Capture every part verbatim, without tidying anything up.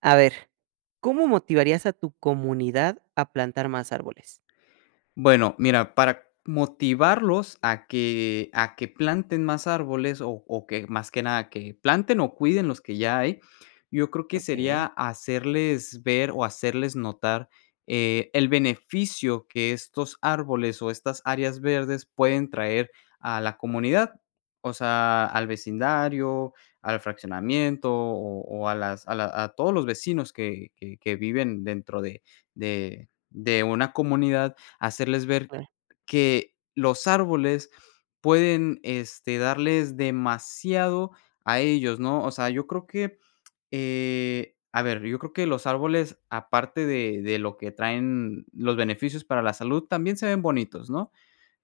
A ver, ¿cómo motivarías a tu comunidad a plantar más árboles? Bueno, mira, para motivarlos a que a que planten más árboles o o que más que nada que planten o cuiden los que ya hay, yo creo que Okey, sería hacerles ver o hacerles notar, eh, el beneficio que estos árboles o estas áreas verdes pueden traer a la comunidad, o sea, al vecindario, al fraccionamiento o o a las a la a todos los vecinos que que que viven dentro de de de una comunidad. Hacerles ver claro. que los árboles pueden, este, darles demasiado a ellos, ¿no? O sea, yo creo que, eh, a ver, yo creo que los árboles, aparte de de lo que traen los beneficios para la salud, también se ven bonitos, ¿no?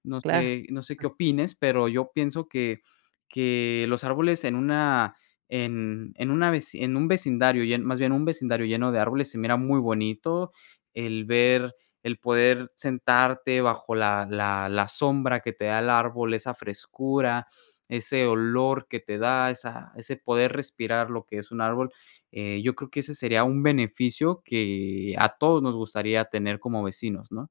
No Claro. sé no sé qué opines, pero yo pienso que que los árboles en una en en una veci en un vecindario, llen más bien, un vecindario lleno de árboles se mira muy bonito, el ver, el poder sentarte bajo la la la sombra que te da el árbol, esa frescura, ese olor que te da, esa ese poder respirar lo que es un árbol. Eh, yo creo que ese sería un beneficio que a todos nos gustaría tener como vecinos, ¿no?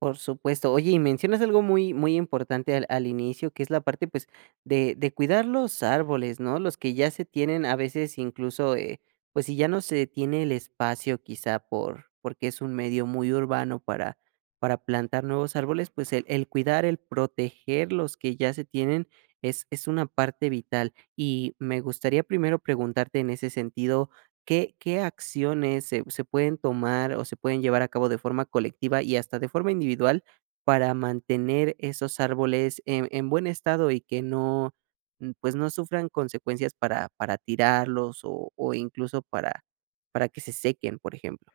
Por supuesto. Oye, y mencionas algo muy, muy importante al, al inicio, que es la parte, pues, de, de cuidar los árboles, ¿no? Los que ya se tienen, a veces incluso, eh, pues, si ya no se tiene el espacio, quizá por, porque es un medio muy urbano para, para plantar nuevos árboles, pues el, el cuidar, el proteger los que ya se tienen es, es una parte vital. Y me gustaría primero preguntarte en ese sentido, ¿qué qué acciones se se pueden tomar o se pueden llevar a cabo de forma colectiva y hasta de forma individual para mantener esos árboles en en buen estado y que no, mm, pues, no sufran consecuencias para para tirarlos o o incluso para para que se sequen, por ejemplo?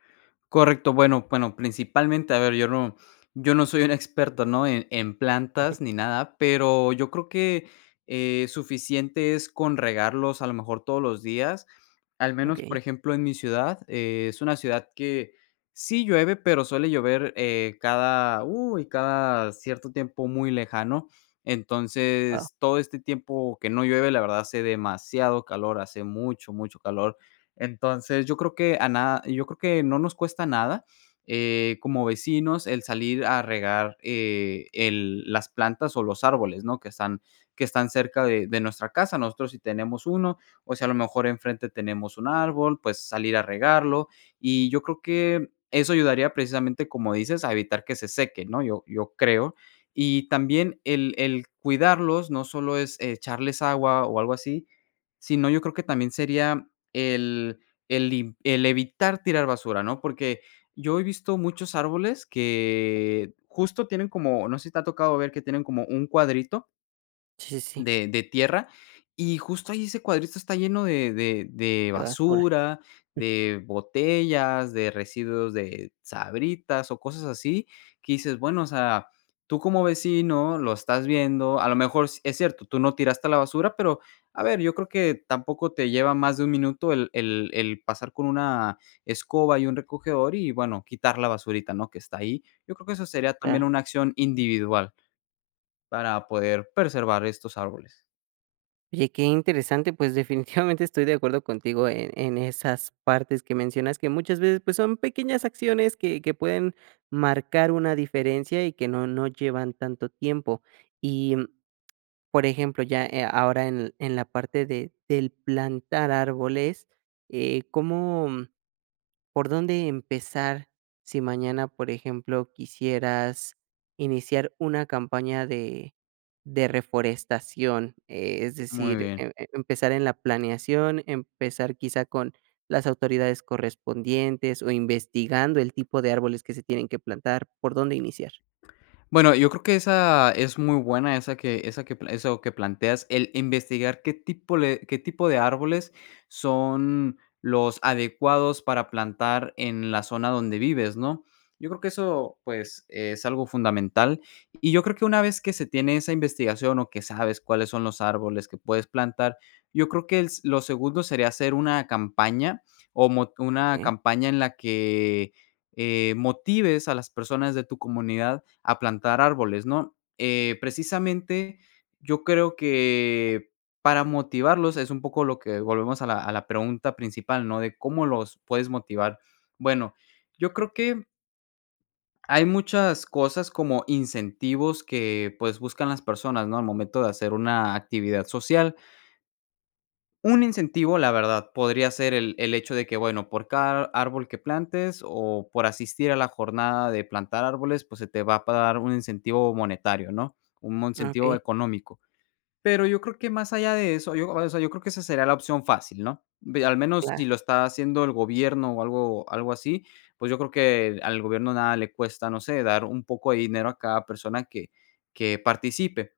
Correcto, bueno bueno, principalmente, a ver, yo no yo no soy un experto, ¿no?, en en plantas ni nada, pero yo creo que, eh, suficiente es con regarlos, a lo mejor, todos los días. Al menos, por Okey, ejemplo, en mi ciudad, eh, es una ciudad que sí llueve, pero suele llover, eh, cada uy, cada cierto tiempo muy lejano. wao. Entonces, todo este tiempo que no llueve, la verdad hace demasiado calor, hace mucho, mucho calor. Entonces, yo creo que a nada yo creo que no nos cuesta nada, eh, como vecinos, el salir a regar, eh, el las plantas o los árboles, ¿no? Que están que están cerca de de nuestra casa. Nosotros si tenemos uno, o si a lo mejor enfrente tenemos un árbol, pues salir a regarlo. Y yo creo que eso ayudaría precisamente, como dices, a evitar que se seque, ¿no? Yo yo creo. Y también el el cuidarlos no solo es eh, echarles agua o algo así, sino yo creo que también sería el el lim el evitar tirar basura, ¿no? Porque yo he visto muchos árboles que justo tienen como, no sé si te ha tocado ver que tienen como un cuadrito Sí, sí, sí, de de tierra, y justo ahí ese cuadrito está lleno de de de de basura. basura, de botellas, de residuos de Sabritas o cosas así, que dices, bueno, o sea, tú como vecino lo estás viendo, a lo mejor s es cierto, tú no tiraste la basura, pero, a ver, yo creo que tampoco te lleva más de un minuto el el el pasar con una escoba y un recogedor y, bueno, quitar la basurita, ¿no?, que está ahí. Yo creo que eso sería también Claro. una acción individual para poder preservar estos árboles. Oye, qué interesante, pues definitivamente estoy de acuerdo contigo en, en esas partes que mencionas, que muchas veces pues son pequeñas acciones que, que pueden marcar una diferencia y que no, no llevan tanto tiempo. Y por ejemplo, ya, eh, ahora en en la parte de del plantar árboles, eh, ¿cómo mm, por dónde empezar? Si mañana, por ejemplo, quisieras iniciar una campaña de de reforestación, eh, es Muy decir, bien. em em empezar en la planeación, empezar quizá con las autoridades correspondientes o investigando el tipo de árboles que se tienen que plantar, ¿por dónde iniciar? Bueno, yo creo que esa es muy buena, esa que esa que pla eso que planteas, el investigar qué tipo le qué tipo de árboles son los adecuados para plantar en la zona donde vives, ¿no? Yo creo que eso, pues, es algo fundamental, y yo creo que una vez que se tiene esa investigación, o que sabes cuáles son los árboles que puedes plantar, yo creo que el s lo segundo sería hacer una campaña, o mot una campaña en la que eh, motives a las personas de tu comunidad a plantar árboles, ¿no? Eh, precisamente yo creo que para motivarlos es un poco lo que volvemos a la, a la pregunta principal, ¿no? De cómo los puedes motivar. Bueno, yo Sí. creo que hay muchas cosas como incentivos que pues buscan las personas, ¿no? Al momento de hacer una actividad social, un incentivo, la verdad, podría ser el el hecho de que, bueno, por cada árbol que plantes o por asistir a la jornada de plantar árboles, pues, se te va a pagar un incentivo monetario, ¿no? Un mon- Ah, incentivo okey. económico. Pero yo creo que más allá de eso, yo, o sea, yo creo que esa sería la opción fácil, ¿no? Ve al menos Claro, si lo está haciendo el gobierno o algo algo así, pues, yo creo que al gobierno nada le cuesta, no sé, dar un poco de dinero a cada persona que que participe.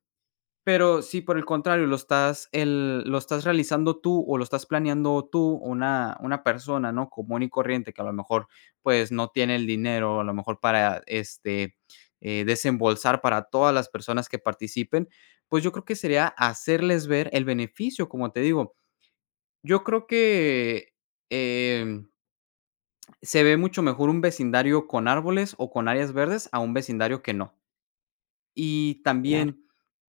Pero si por el contrario lo estás el lo estás realizando tú o lo estás planeando tú, una una persona, ¿no?, común y corriente que a lo mejor, pues, no tiene el dinero, a lo mejor para, este, eh, desembolsar para todas las personas que participen, pues, yo creo que sería hacerles ver el beneficio, como te digo. Yo creo que, em, se ve mucho mejor un vecindario con árboles o con áreas verdes a un vecindario que no. Y claro. también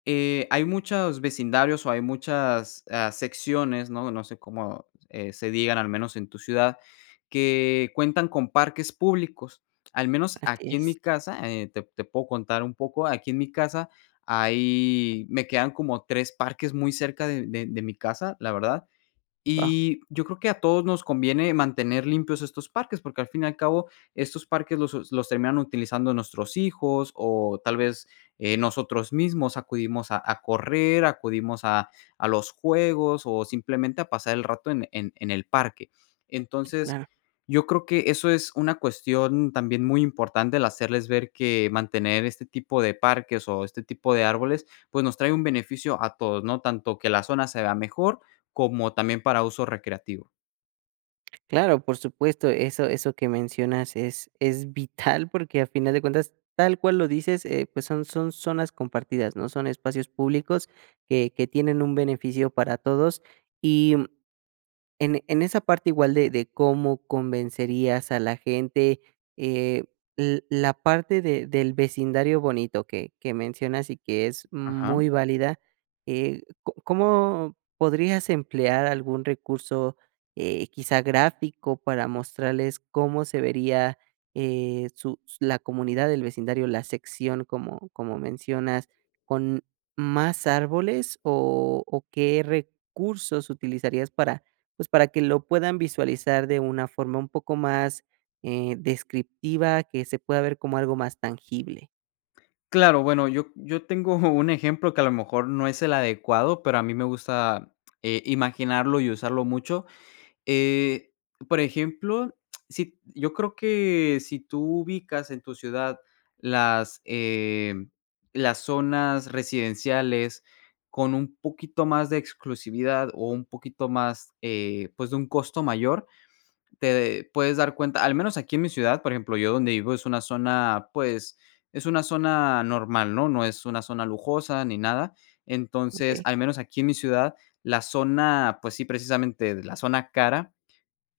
eh, hay muchos vecindarios o hay muchas, ah, secciones, ¿no? No sé cómo, eh, se digan, al menos en tu ciudad, que cuentan con parques públicos. Al menos Así aquí en mi es. casa, eh, te te puedo contar un poco, aquí en mi casa hay me quedan como tres parques muy cerca de de de mi casa, la verdad, Guau, y yo creo que a todos nos conviene mantener limpios estos parques, porque al fin y al cabo estos parques los us los terminan utilizando nuestros hijos o tal vez, eh, nosotros mismos acudimos a a correr, acudimos a a los juegos o simplemente a pasar el rato en en en el parque. Entonces, claro. yo creo que eso es una cuestión también muy importante, el hacerles ver que mantener este tipo de parques o este tipo de árboles, pues, nos trae un beneficio a todos, ¿no? Tanto que la zona se vea mejor como también para uso recreativo. Claro, por supuesto, eso eso que mencionas es es vital porque a final de cuentas, tal cual lo dices, eh, pues son son zonas compartidas, ¿no? Son espacios públicos que que tienen un beneficio para todos, y en en esa parte igual de de cómo convencerías a la gente, eh, l la parte de del vecindario bonito que que mencionas y que es Ajá. muy válida. Eh, ¿có cómo podrías emplear algún recurso, eh, quizá gráfico, para mostrarles cómo se vería, eh, su s- la comunidad del vecindario, la sección, como como mencionas, con más árboles, o o ¿qué recursos utilizarías para pues, para que lo puedan visualizar de una forma un poco más eh, descriptiva, que se pueda ver como algo más tangible? Claro, bueno, yo yo tengo un ejemplo que a lo mejor no es el adecuado, pero a mí me gusta, eh, imaginarlo y usarlo mucho. Eh, por ejemplo, si yo creo que si tú ubicas en tu ciudad las, em, las zonas residenciales con un poquito más de exclusividad o un poquito más, eh, pues, de un costo mayor. Te puedes dar cuenta, al menos aquí en mi ciudad, por ejemplo, yo donde vivo es una zona, pues, es una zona normal, ¿no? No es una zona lujosa ni nada. Entonces, ¿Okey? al menos aquí en mi ciudad, la zona, pues sí, precisamente la zona cara,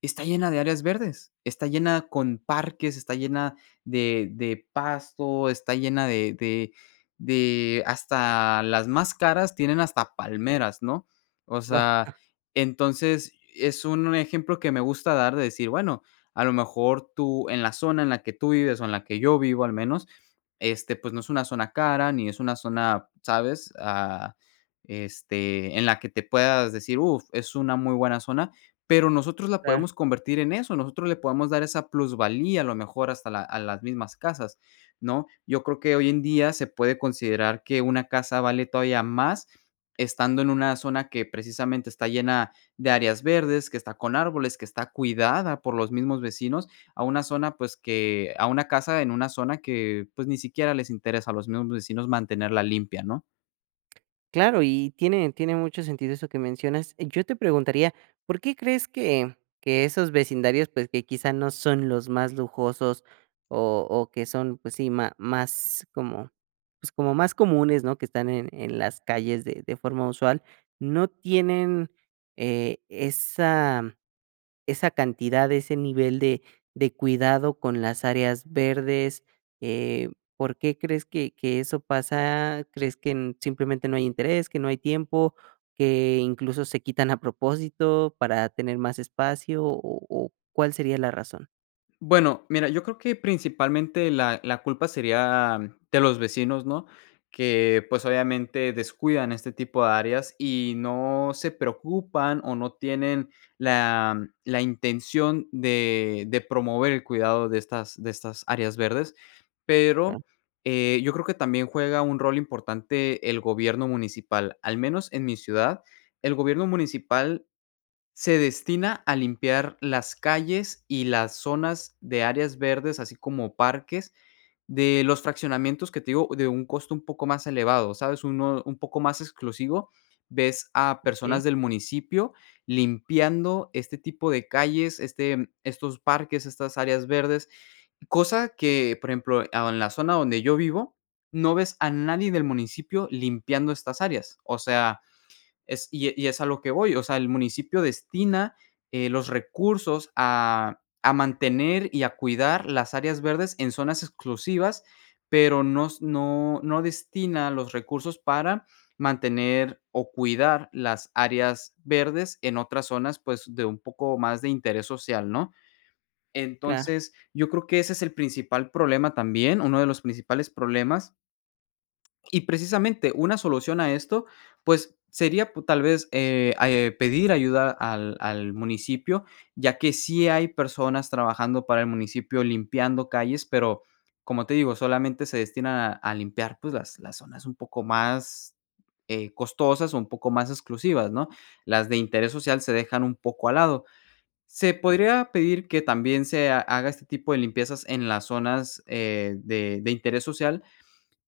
está llena de áreas verdes, está llena con parques, está llena de de pasto, está llena de de de hasta las más caras tienen hasta palmeras, ¿no? O sea, entonces, es un ejemplo que me gusta dar de decir, bueno, a lo mejor tú en la zona en la que tú vives, o en la que yo vivo al menos, este, pues, no es una zona cara, ni es una zona, ¿sabes? Ah, este, en la que te puedas decir: "Uf, es una muy buena zona", pero nosotros la Claro, podemos convertir en eso, nosotros le podemos dar esa plusvalía, a lo mejor hasta la a las mismas casas, ¿no? Yo creo que hoy en día se puede considerar que una casa vale todavía más estando en una zona que precisamente está llena de áreas verdes, que está con árboles, que está cuidada por los mismos vecinos, a una zona, pues, que a una casa en una zona que, pues, ni siquiera les interesa a los mismos vecinos mantenerla limpia, ¿no? claro, y tiene tiene mucho sentido eso que mencionas. Eh, Yo te preguntaría, ¿por qué crees que que esos vecindarios, pues, que quizá no son los más lujosos o o que son, pues sí, ma más como, pues, como más comunes, ¿no?, que están en en las calles de de forma usual, no tienen, eh, esa esa cantidad, ese nivel de de cuidado con las áreas verdes, eh, ¿por qué crees que que eso pasa? ¿Crees que n simplemente no hay interés, que no hay tiempo, que incluso se quitan a propósito para tener más espacio, o o cuál sería la razón? Bueno, mira, yo creo que principalmente la la culpa sería mm, de los vecinos, ¿no? Que, pues, obviamente descuidan este tipo de áreas y no se preocupan o no tienen la mm, la intención de de promover el cuidado de estas de estas áreas verdes. Ah, Pero, eh, yo creo que también juega un rol importante el gobierno municipal. Al menos en mi ciudad, el gobierno municipal se destina a limpiar las calles y las zonas de áreas verdes, así como parques, de los fraccionamientos que te digo, de un costo un poco más elevado, ¿sabes? Uno un poco más exclusivo. Ves a personas okey, del municipio limpiando este tipo de calles, este, estos parques, estas áreas verdes, cosa que, por ejemplo, a en la zona donde yo vivo, no ves a nadie del municipio limpiando estas áreas. O sea, es, y, y es a lo que voy, o sea, el municipio destina eh, los recursos a, a mantener y a cuidar las áreas verdes en zonas exclusivas, pero no, s- no, no destina los recursos para mantener o cuidar las áreas verdes en otras zonas, pues de un poco más de interés social, ¿no? claro, Entonces, yo creo que ese es el principal problema también, uno de los principales problemas, y precisamente una solución a esto, pues sería pu- tal vez eh, a- eh, pedir ayuda al, al municipio, ya que sí hay personas trabajando para el municipio limpiando calles, pero como te digo, solamente se destinan a, a limpiar pues las, las zonas un poco más eh, costosas o un poco más exclusivas, ¿no? Las de interés social se dejan un poco al lado. Se podría pedir que también se ha- haga este tipo de limpiezas en las zonas eh, de de interés social,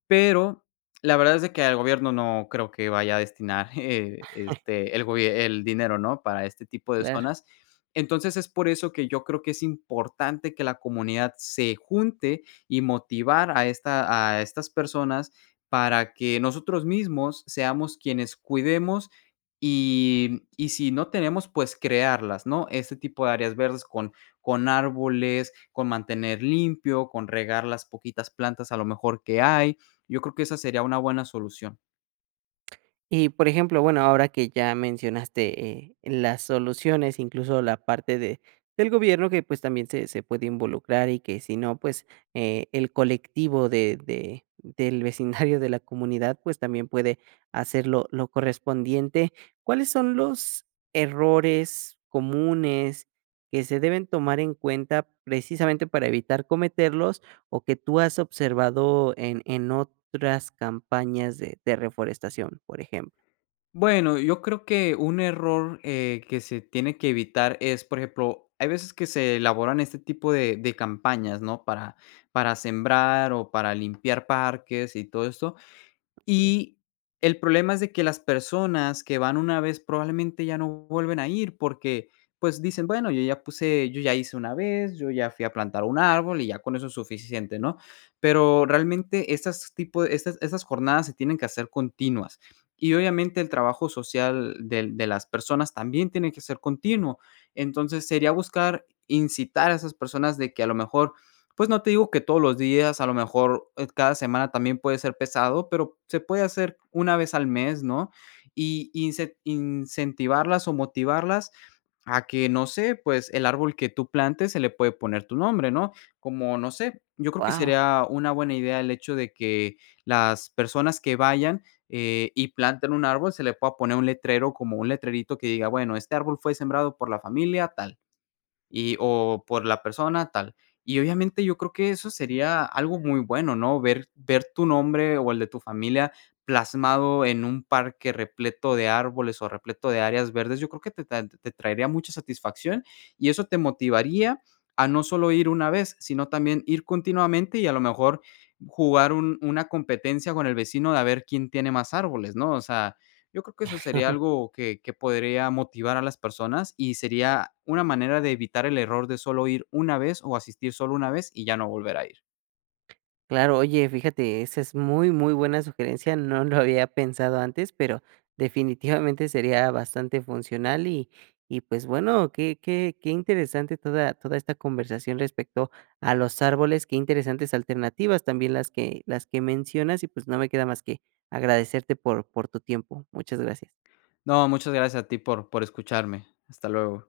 pero la verdad es de que el gobierno no creo que vaya a destinar, eh, este, el gobier el dinero, ¿no?, para este tipo de claro. zonas. Entonces, es por eso que yo creo que es importante que la comunidad se junte y motivar a esta a estas personas para que nosotros mismos seamos quienes cuidemos, y y si no tenemos, pues crearlas, ¿no? Este tipo de áreas verdes con con árboles, con mantener limpio, con regar las poquitas plantas a lo mejor que hay. Yo creo que esa sería una buena solución. Y, por ejemplo, bueno, ahora que ya mencionaste eh, las soluciones, incluso la parte de del gobierno que, pues, también se se puede involucrar, y que si no, pues, eh, el colectivo de de del vecindario, de la comunidad, pues, también puede hacerlo, lo lo correspondiente. ¿Cuáles son los errores comunes que se deben tomar en cuenta precisamente para evitar cometerlos, o que tú has observado en en otras campañas de de reforestación, por ejemplo? Bueno, yo creo que un error, eh, que se tiene que evitar es, por ejemplo, hay veces que se elaboran este tipo de de campañas, ¿no? Para para sembrar o para limpiar parques y todo esto, y el problema es de que las personas que van una vez probablemente ya no vuelven a ir porque, pues, dicen: "Bueno, yo ya puse yo ya hice una vez, yo ya fui a plantar un árbol y ya con eso es suficiente", ¿no? Pero realmente estas tipo estas estas jornadas se tienen que hacer continuas. Y obviamente el trabajo social del de las personas también tiene que ser continuo. Entonces, sería buscar incitar a esas personas de que a lo mejor, pues no te digo que todos los días, a lo mejor, eh, cada semana también puede ser pesado, pero se puede hacer una vez al mes, ¿no? Y ince incentivarlas o motivarlas a que, no sé, pues el árbol que tú plantes se le puede poner tu nombre, ¿no? Como, no sé, yo creo que Wow, sería una buena idea el hecho de que las personas que vayan, eh, y planten un árbol, se le pueda poner un letrero, como un letrerito que diga, bueno, este árbol fue sembrado por la familia tal. Y o por la persona tal. Y obviamente yo creo que eso sería algo muy bueno, ¿no? Ver ver tu nombre o el de tu familia plasmado en un parque repleto de árboles o repleto de áreas verdes, yo creo que te ta te traería mucha satisfacción y eso te motivaría a no solo ir una vez, sino también ir continuamente y a lo mejor jugar un una competencia con el vecino de a ver quién tiene más árboles, ¿no? O sea, yo creo que eso sería algo que que podría motivar a las personas, y sería una manera de evitar el error de solo ir una vez, o asistir solo una vez, y ya no volver a ir. claro, oye, fíjate, esa es muy, muy buena sugerencia, no lo había pensado antes, pero definitivamente sería bastante funcional. Y y pues bueno, qué qué qué interesante toda toda esta conversación respecto a los árboles, qué interesantes alternativas también las que las que mencionas, y pues no me queda más que agradecerte por por tu tiempo. Muchas gracias. No, muchas gracias a ti por por escucharme. Hasta luego.